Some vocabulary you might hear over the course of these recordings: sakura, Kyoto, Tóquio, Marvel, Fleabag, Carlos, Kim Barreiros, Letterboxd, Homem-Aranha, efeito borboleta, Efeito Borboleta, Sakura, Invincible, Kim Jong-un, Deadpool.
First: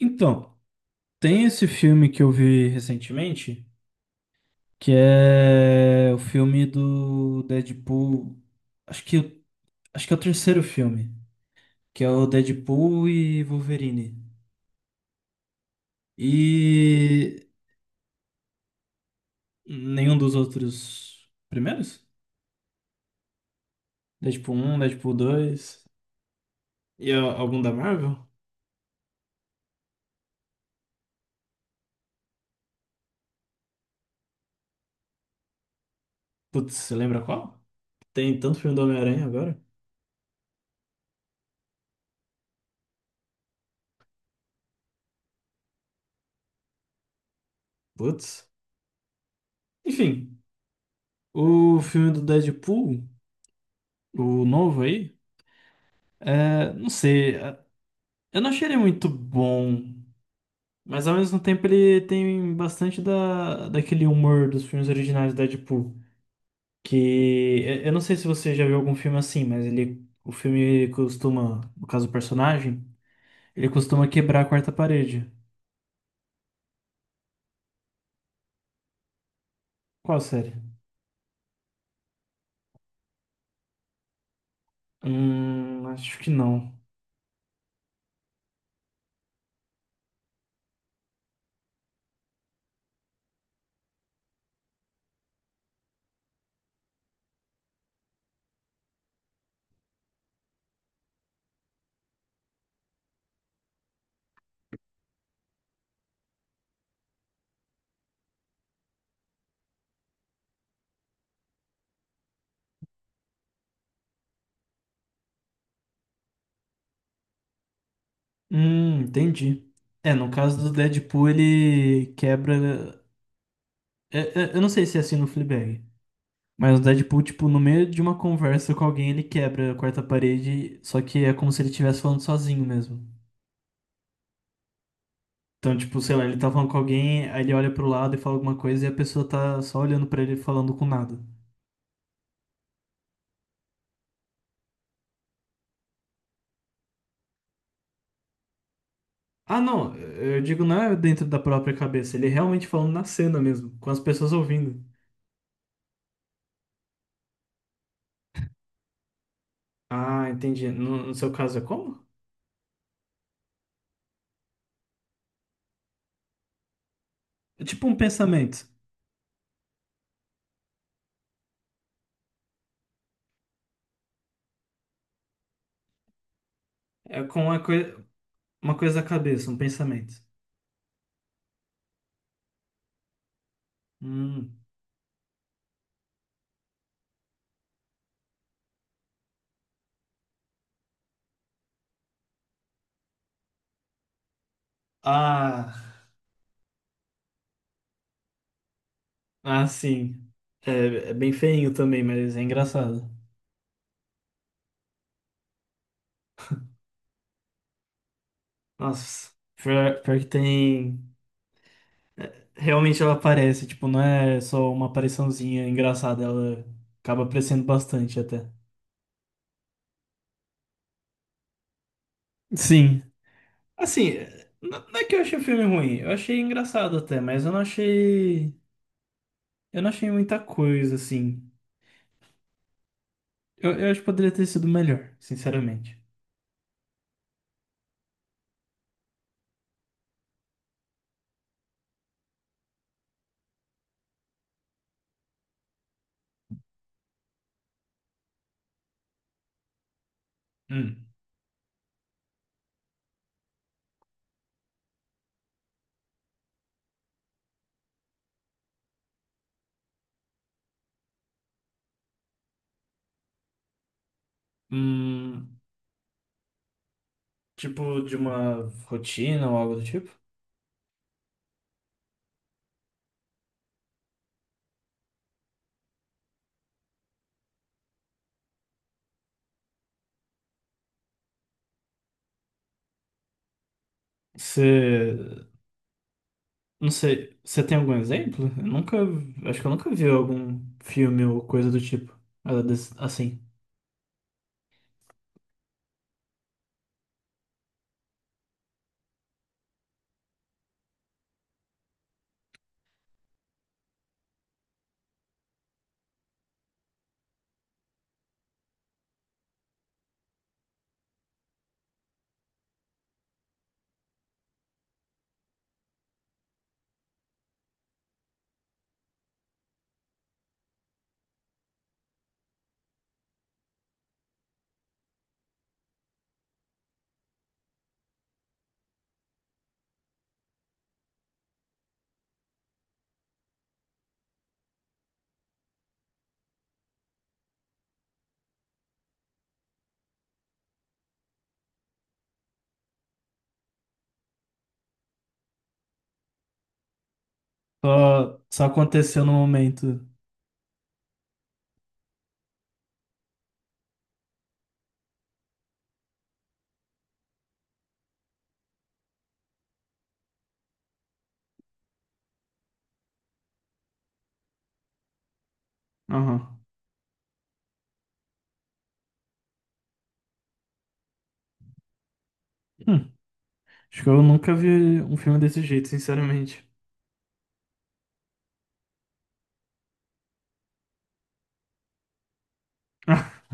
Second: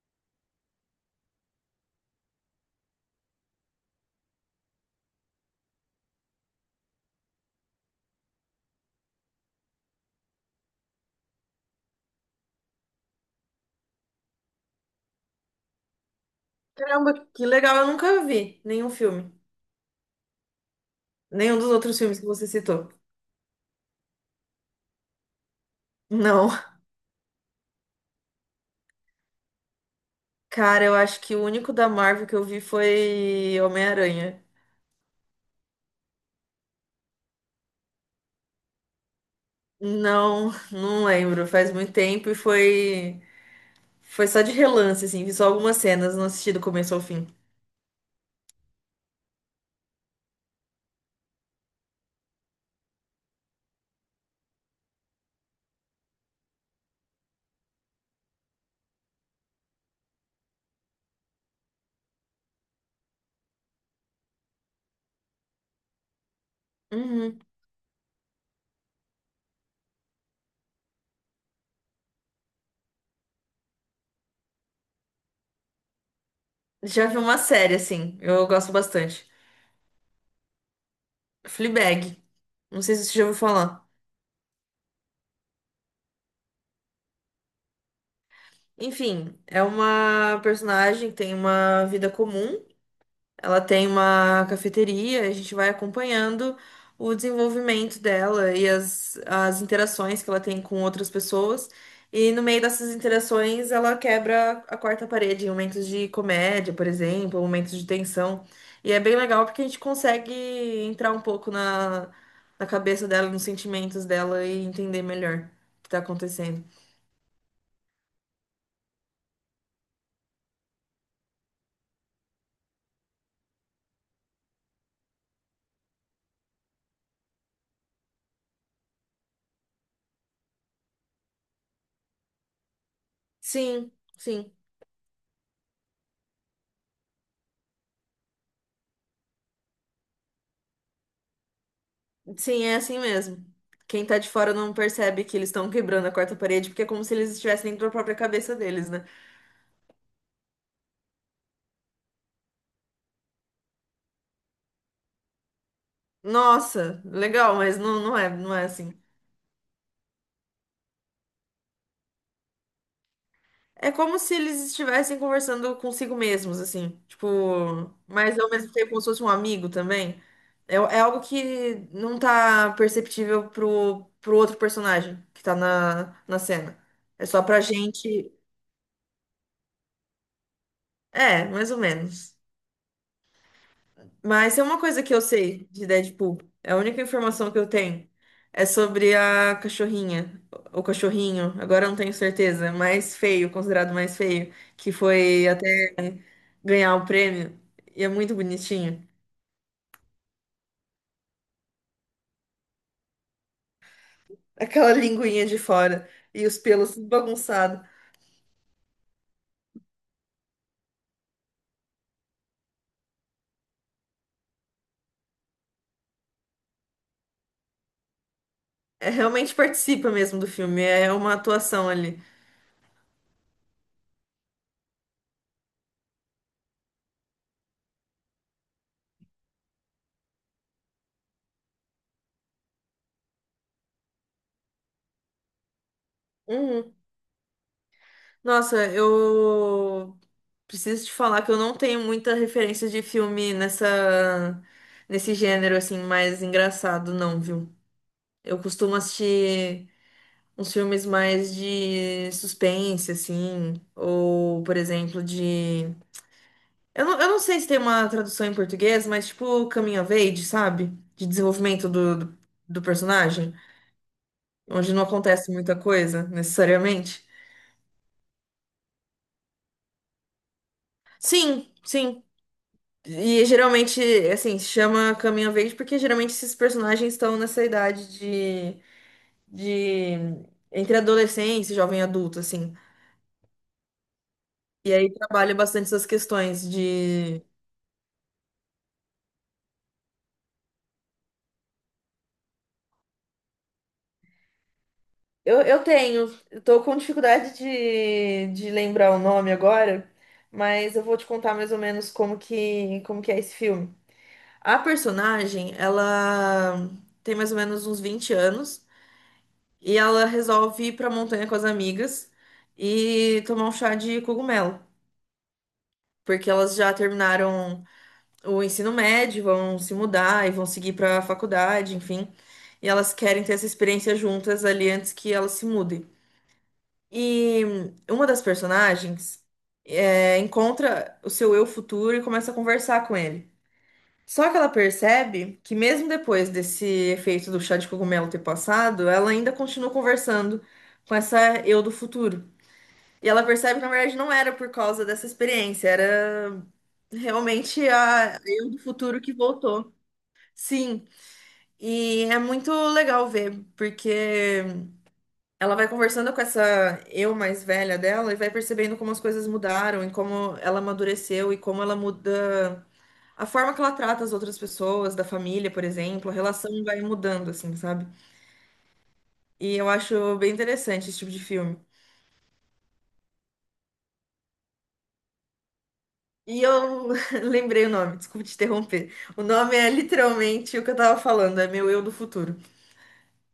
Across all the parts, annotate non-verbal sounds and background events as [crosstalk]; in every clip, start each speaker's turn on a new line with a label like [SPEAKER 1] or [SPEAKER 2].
[SPEAKER 1] Então, tem esse filme que eu vi recentemente, que é o filme do Deadpool. Acho que, acho que é o terceiro filme, que é o Deadpool e Wolverine.
[SPEAKER 2] Caramba, que
[SPEAKER 1] E
[SPEAKER 2] legal, eu nunca vi nenhum filme.
[SPEAKER 1] nenhum dos outros
[SPEAKER 2] Nenhum dos outros
[SPEAKER 1] primeiros?
[SPEAKER 2] filmes que você citou.
[SPEAKER 1] Deadpool um, Deadpool dois
[SPEAKER 2] Não.
[SPEAKER 1] e algum da Marvel?
[SPEAKER 2] Cara, eu acho que o único da Marvel que eu vi foi Homem-Aranha.
[SPEAKER 1] Putz, você lembra qual? Tem tanto filme do Homem-Aranha agora.
[SPEAKER 2] Não, não lembro. Faz muito tempo e foi. Foi só de relance, assim. Vi só algumas cenas, não assisti do começo ao fim.
[SPEAKER 1] Putz. Enfim, o filme do Deadpool, o novo aí, não sei. Eu não achei ele muito bom, mas ao mesmo tempo ele tem bastante daquele humor dos filmes originais da Deadpool. Que
[SPEAKER 2] Uhum.
[SPEAKER 1] eu não sei se você já viu algum filme assim, mas ele, o filme costuma, no caso do personagem, ele costuma quebrar a quarta parede.
[SPEAKER 2] Já vi uma série, assim. Eu gosto bastante.
[SPEAKER 1] Qual série?
[SPEAKER 2] Fleabag. Não sei se você já ouviu falar.
[SPEAKER 1] Acho que não.
[SPEAKER 2] Enfim, é uma personagem que tem uma vida comum. Ela tem uma cafeteria, a gente vai acompanhando o desenvolvimento dela e as interações que ela tem com outras pessoas. E no meio dessas interações, ela quebra a quarta parede em momentos de comédia, por exemplo, momentos de tensão. E é bem legal porque a gente consegue entrar um pouco na cabeça dela, nos sentimentos dela e entender melhor o que está acontecendo.
[SPEAKER 1] Entendi. É, no caso do Deadpool ele quebra. é- Eu não sei se é assim no Fleabag. Mas o Deadpool, tipo, no meio de uma conversa com alguém, ele quebra a quarta parede, só que é como se ele estivesse falando sozinho mesmo.
[SPEAKER 2] Sim, sim.
[SPEAKER 1] Então, tipo, sei lá, ele tá falando com alguém, aí ele olha pro lado e fala alguma coisa e a pessoa tá só olhando pra ele falando com nada.
[SPEAKER 2] Sim, é assim mesmo. Quem tá de fora não percebe que eles estão quebrando a quarta parede, porque é como se eles estivessem dentro da própria cabeça deles, né?
[SPEAKER 1] Ah, não, eu digo não é dentro da própria cabeça, ele é realmente falando na cena mesmo, com as pessoas ouvindo.
[SPEAKER 2] Nossa, legal, mas não, não é assim.
[SPEAKER 1] Ah, entendi. No seu caso é como?
[SPEAKER 2] É como se eles estivessem conversando consigo mesmos, assim. Tipo,
[SPEAKER 1] É tipo um
[SPEAKER 2] mas ao
[SPEAKER 1] pensamento.
[SPEAKER 2] mesmo tempo como se fosse um amigo também. É, é algo que não tá perceptível pro outro personagem que tá na cena.
[SPEAKER 1] É
[SPEAKER 2] É
[SPEAKER 1] com
[SPEAKER 2] só pra gente.
[SPEAKER 1] uma coisa da cabeça, um pensamento.
[SPEAKER 2] É, mais ou menos. Mas é
[SPEAKER 1] Hum.
[SPEAKER 2] uma coisa que eu sei de Deadpool. É a única informação que eu tenho. É sobre a cachorrinha. O cachorrinho, agora eu não tenho certeza. Mais feio, considerado mais feio. Que foi
[SPEAKER 1] Ah.
[SPEAKER 2] até ganhar o prêmio. E é muito bonitinho.
[SPEAKER 1] Ah, sim. É, é bem feinho também, mas é engraçado.
[SPEAKER 2] [laughs] Aquela linguinha de fora. E os pelos bagunçados.
[SPEAKER 1] Nossa, pior que tem. Realmente ela aparece, tipo, não é só uma apariçãozinha engraçada, ela acaba aparecendo bastante até.
[SPEAKER 2] É, realmente participa mesmo do filme. É uma atuação ali.
[SPEAKER 1] Sim. Assim, não, não é que eu achei o filme ruim, eu achei engraçado até, mas eu não achei. Eu não achei muita coisa, assim. Eu acho que poderia ter sido melhor, sinceramente.
[SPEAKER 2] Uhum. Nossa, eu preciso te falar que eu não tenho muita referência de filme nessa nesse gênero assim mais engraçado, não, viu? Eu costumo assistir uns filmes
[SPEAKER 1] Hum.
[SPEAKER 2] mais de suspense, assim, ou, por exemplo, de... eu não sei se tem uma tradução em português, mas tipo coming of age, sabe? De desenvolvimento do personagem, onde não acontece
[SPEAKER 1] Hum,
[SPEAKER 2] muita coisa, necessariamente.
[SPEAKER 1] tipo, de uma rotina ou algo do tipo?
[SPEAKER 2] Sim, sim. E geralmente, assim, se chama Caminho Verde porque geralmente esses personagens estão nessa idade de entre adolescência e jovem adulto, assim. E aí
[SPEAKER 1] Você.
[SPEAKER 2] trabalha bastante essas questões
[SPEAKER 1] Não sei,
[SPEAKER 2] de.
[SPEAKER 1] você tem algum exemplo? Eu nunca, acho que eu nunca vi algum filme ou coisa do tipo. Assim,
[SPEAKER 2] Eu tô com dificuldade de lembrar o nome agora, mas eu vou te contar mais ou menos como que é esse filme. A personagem, ela tem mais ou menos uns 20 anos. E ela resolve ir pra montanha com as amigas e tomar um chá de cogumelo, porque elas já terminaram o ensino médio, vão se mudar e vão seguir pra faculdade, enfim. E elas querem ter essa experiência juntas ali antes que elas se mudem. E uma das personagens encontra o seu eu futuro e começa a conversar com ele. Só que ela percebe que mesmo depois desse efeito do chá de cogumelo ter passado, ela ainda continua conversando com essa eu do futuro. E ela percebe que, na verdade, não era por causa dessa experiência, era realmente a
[SPEAKER 1] só, só
[SPEAKER 2] eu do futuro
[SPEAKER 1] aconteceu no
[SPEAKER 2] que voltou.
[SPEAKER 1] momento.
[SPEAKER 2] Sim, e é muito legal ver, porque ela vai conversando com essa eu mais velha dela e vai percebendo como as coisas mudaram e como ela amadureceu e como ela muda a forma que ela trata as outras pessoas, da família, por exemplo, a
[SPEAKER 1] Aham.
[SPEAKER 2] relação vai mudando, assim, sabe? E eu acho bem interessante esse tipo de filme.
[SPEAKER 1] Hum, acho que eu nunca vi um filme desse jeito,
[SPEAKER 2] E
[SPEAKER 1] sinceramente.
[SPEAKER 2] eu [laughs] lembrei o nome, desculpa te interromper. O nome é literalmente o que eu tava falando, é meu eu do futuro.
[SPEAKER 1] [laughs]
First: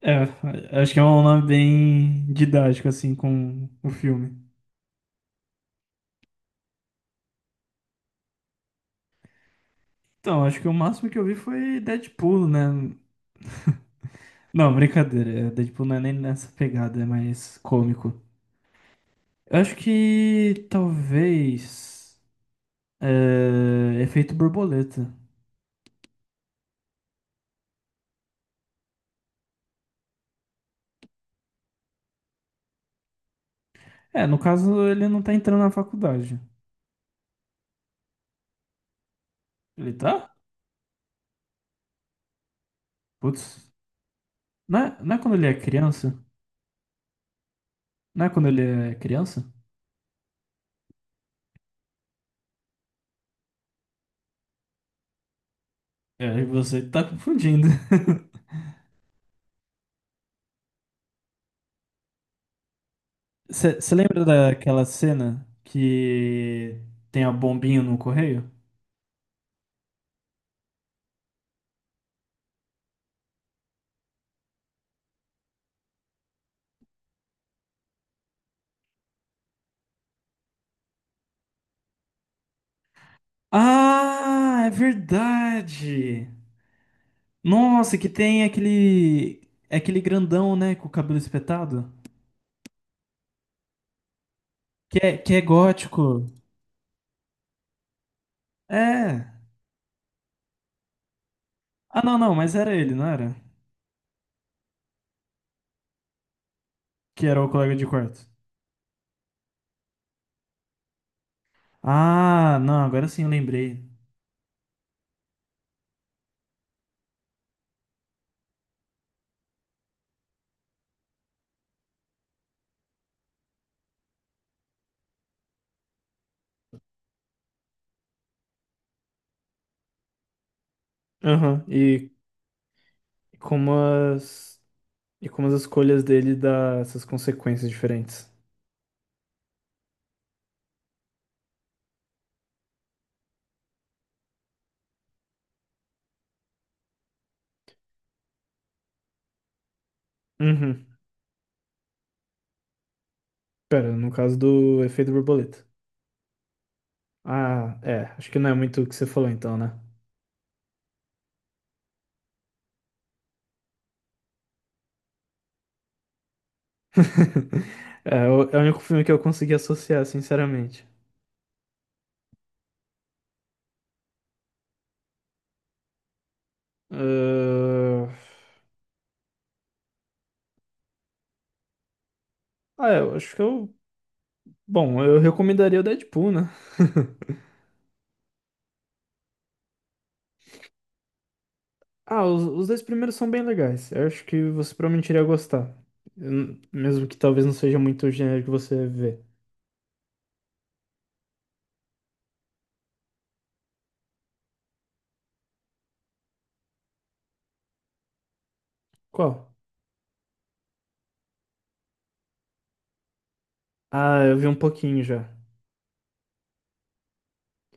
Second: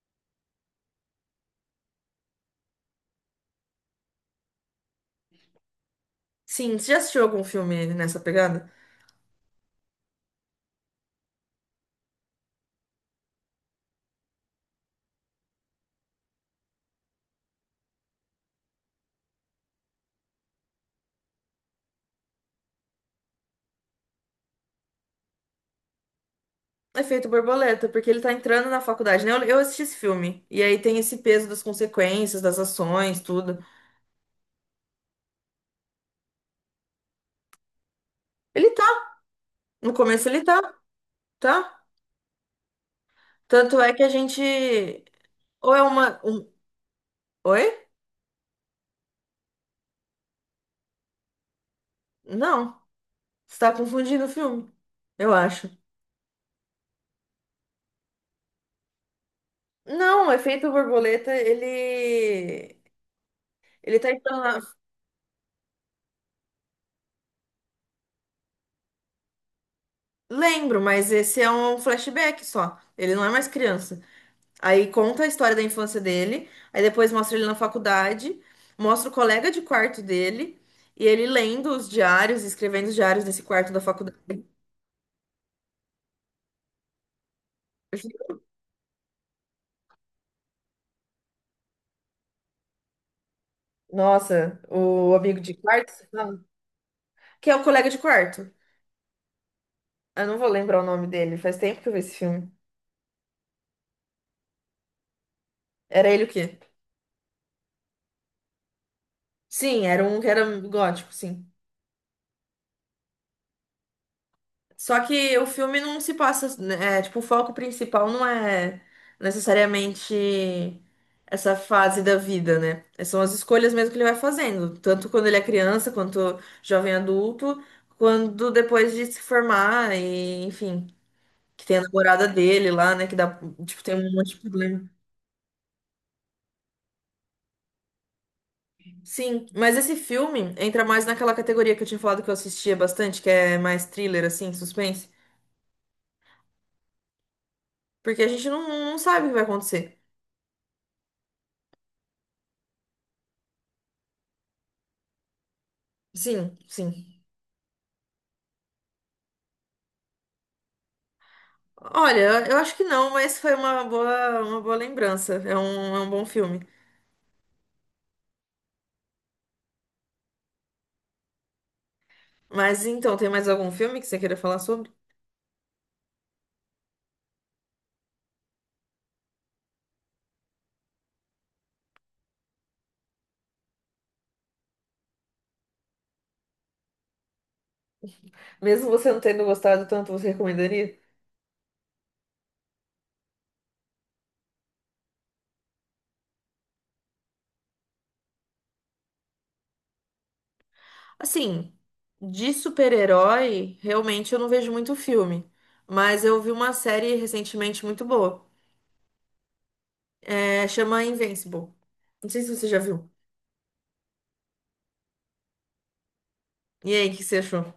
[SPEAKER 1] É, acho que é um nome bem didático, assim, com o filme.
[SPEAKER 2] Sim, você já assistiu algum filme nessa pegada?
[SPEAKER 1] Então, acho que o máximo que eu vi foi Deadpool, né? Não, brincadeira. É, Deadpool não é nem nessa pegada, é mais cômico. Eu acho que talvez. É, Efeito Borboleta.
[SPEAKER 2] Efeito Borboleta, porque ele tá entrando na faculdade, né? Eu assisti esse filme. E aí tem esse peso das consequências, das ações, tudo.
[SPEAKER 1] É, no caso, ele não tá entrando na faculdade.
[SPEAKER 2] Ele tá.
[SPEAKER 1] Ele
[SPEAKER 2] No começo
[SPEAKER 1] tá?
[SPEAKER 2] ele tá, tá?
[SPEAKER 1] Putz.
[SPEAKER 2] Tanto é que a gente.
[SPEAKER 1] Não é quando ele é
[SPEAKER 2] Ou é
[SPEAKER 1] criança?
[SPEAKER 2] uma. Um- Oi?
[SPEAKER 1] Não é quando ele é criança?
[SPEAKER 2] Não. Você tá confundindo o filme, eu acho.
[SPEAKER 1] É, você tá confundindo. [laughs]
[SPEAKER 2] Não, o Efeito Borboleta, ele.
[SPEAKER 1] Você
[SPEAKER 2] Ele tá
[SPEAKER 1] lembra
[SPEAKER 2] entrando.
[SPEAKER 1] daquela cena que tem a bombinha no correio?
[SPEAKER 2] Lembro, mas esse é um flashback só. Ele não é mais criança. Aí conta a história da infância dele, aí depois mostra ele na faculdade, mostra o colega de quarto dele, e ele lendo os diários, escrevendo os diários desse quarto da faculdade.
[SPEAKER 1] Ah, é verdade! Nossa, que tem aquele grandão, né, com o cabelo espetado,
[SPEAKER 2] Nossa, o
[SPEAKER 1] que é
[SPEAKER 2] amigo de quarto, você
[SPEAKER 1] gótico.
[SPEAKER 2] fala? Que é o colega de quarto.
[SPEAKER 1] É.
[SPEAKER 2] Eu não vou lembrar o nome dele, faz tempo que eu vi
[SPEAKER 1] Ah,
[SPEAKER 2] esse
[SPEAKER 1] não, não,
[SPEAKER 2] filme.
[SPEAKER 1] mas era ele, não era?
[SPEAKER 2] Era ele o quê?
[SPEAKER 1] Que era o colega de quarto.
[SPEAKER 2] Sim, era um que era gótico, sim.
[SPEAKER 1] Ah, não, agora sim eu lembrei.
[SPEAKER 2] Só que o filme não se passa, né, é, tipo, o foco principal não é necessariamente essa fase da vida, né? São as escolhas mesmo que ele vai fazendo, tanto quando ele é criança, quanto jovem adulto, quando depois de se formar e, enfim,
[SPEAKER 1] Aham.
[SPEAKER 2] que tem a
[SPEAKER 1] E
[SPEAKER 2] namorada dele lá, né, que dá,
[SPEAKER 1] como
[SPEAKER 2] tipo, tem um monte de
[SPEAKER 1] as.
[SPEAKER 2] problema.
[SPEAKER 1] E como as escolhas dele dá essas consequências diferentes.
[SPEAKER 2] Sim, mas esse filme entra mais naquela categoria que eu tinha falado que eu assistia bastante, que é mais thriller, assim, suspense, porque a gente não sabe o que vai acontecer.
[SPEAKER 1] Uhum. Pera, no caso do Efeito Borboleta.
[SPEAKER 2] Sim, sim.
[SPEAKER 1] Ah, é. Acho que não é muito o que você falou então, né?
[SPEAKER 2] Olha, eu acho que não, mas foi uma boa lembrança. É um bom filme.
[SPEAKER 1] [laughs] É, é o único filme que eu consegui associar, sinceramente.
[SPEAKER 2] Mas então, tem mais algum filme que você queira falar sobre?
[SPEAKER 1] Ah, Ah, é, eu acho que eu. Bom, eu recomendaria o Deadpool, né? [laughs]
[SPEAKER 2] Mesmo você não tendo gostado tanto, você recomendaria?
[SPEAKER 1] Ah, os dois primeiros são bem legais. Eu acho que você provavelmente iria gostar. Eu mesmo que talvez não seja muito o gênero que você vê.
[SPEAKER 2] Assim, de super-herói, realmente eu não vejo muito filme. Mas eu vi uma série recentemente muito boa.
[SPEAKER 1] Qual?
[SPEAKER 2] É, chama Invincible. Não sei se você já viu.
[SPEAKER 1] Ah, eu vi um pouquinho já.
[SPEAKER 2] E aí, o que você achou?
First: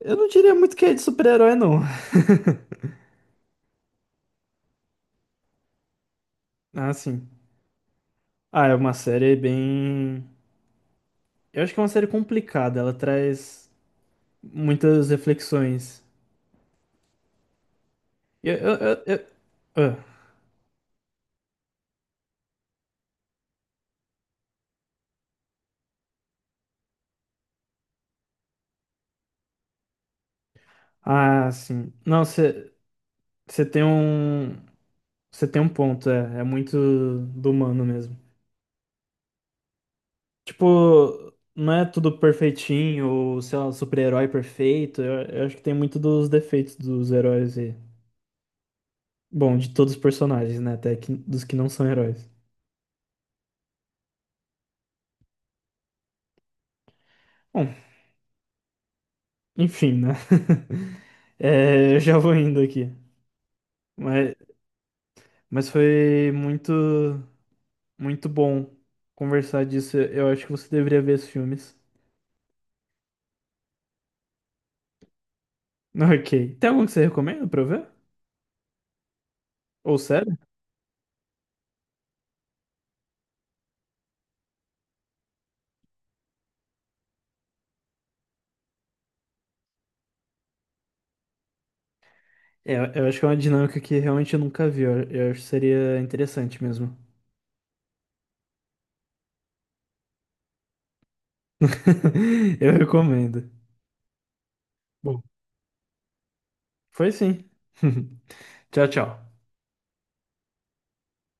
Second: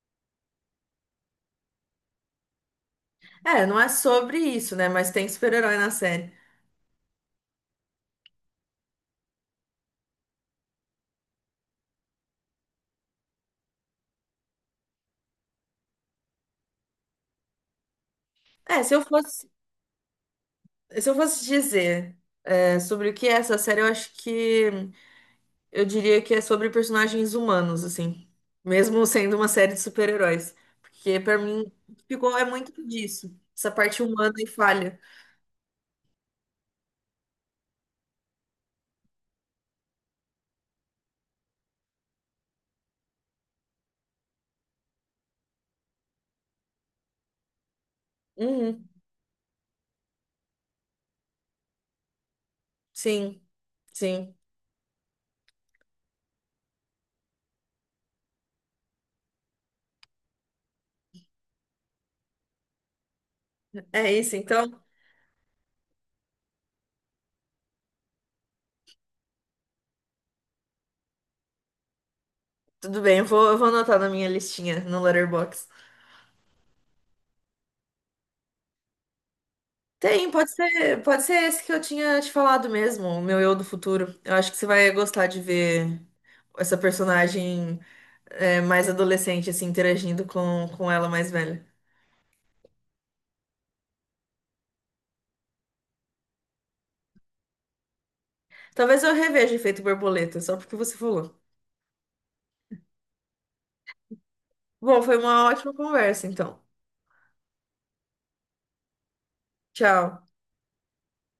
[SPEAKER 1] Eu não diria muito que é de super-herói, não. [laughs]
[SPEAKER 2] É, não é sobre isso, né? Mas tem super-herói na série.
[SPEAKER 1] Ah, sim. Ah, é uma série bem. Eu acho que é uma série complicada. Ela traz muitas reflexões. Eu, eu,
[SPEAKER 2] É, se eu
[SPEAKER 1] eu,
[SPEAKER 2] fosse,
[SPEAKER 1] eu-
[SPEAKER 2] se eu fosse dizer, é, sobre o que é essa série, eu acho que. Eu diria que é sobre personagens humanos, assim. Mesmo sendo uma série de super-heróis. Porque pra
[SPEAKER 1] Ah, Ah,
[SPEAKER 2] mim
[SPEAKER 1] sim. Não,
[SPEAKER 2] ficou é
[SPEAKER 1] você
[SPEAKER 2] muito disso. Essa
[SPEAKER 1] tem
[SPEAKER 2] parte humana e
[SPEAKER 1] um.
[SPEAKER 2] falha.
[SPEAKER 1] Você tem um ponto, é. É muito do humano mesmo. Tipo, não é tudo perfeitinho, ou sei lá, super-herói perfeito. Eu acho que tem muito dos defeitos dos heróis e.
[SPEAKER 2] Uhum,
[SPEAKER 1] Bom, de todos os personagens, né? Até que, dos que não são heróis.
[SPEAKER 2] sim, sim.
[SPEAKER 1] Bom, enfim, né? [laughs] É, eu já vou indo aqui.
[SPEAKER 2] É
[SPEAKER 1] Mas,
[SPEAKER 2] isso, então.
[SPEAKER 1] mas foi muito bom conversar disso. Eu acho que você deveria ver esses filmes.
[SPEAKER 2] Tudo bem, eu vou anotar na minha listinha no Letterboxd.
[SPEAKER 1] [laughs] Ok. Tem algum que você recomenda pra eu ver? Ou
[SPEAKER 2] Tem,
[SPEAKER 1] sério?
[SPEAKER 2] pode ser esse que eu tinha te falado mesmo, o meu eu do futuro. Eu acho que você vai gostar de ver essa personagem é, mais adolescente, assim, interagindo com ela mais velha.
[SPEAKER 1] É, eu acho que é uma dinâmica que realmente eu nunca vi. Eu acho que seria interessante mesmo.
[SPEAKER 2] Talvez eu reveja Efeito Borboleta, só porque você falou.
[SPEAKER 1] [laughs] Eu recomendo.
[SPEAKER 2] Bom, foi
[SPEAKER 1] Bom,
[SPEAKER 2] uma ótima conversa, então.
[SPEAKER 1] foi sim. [laughs] Tchau, tchau.
[SPEAKER 2] Tchau.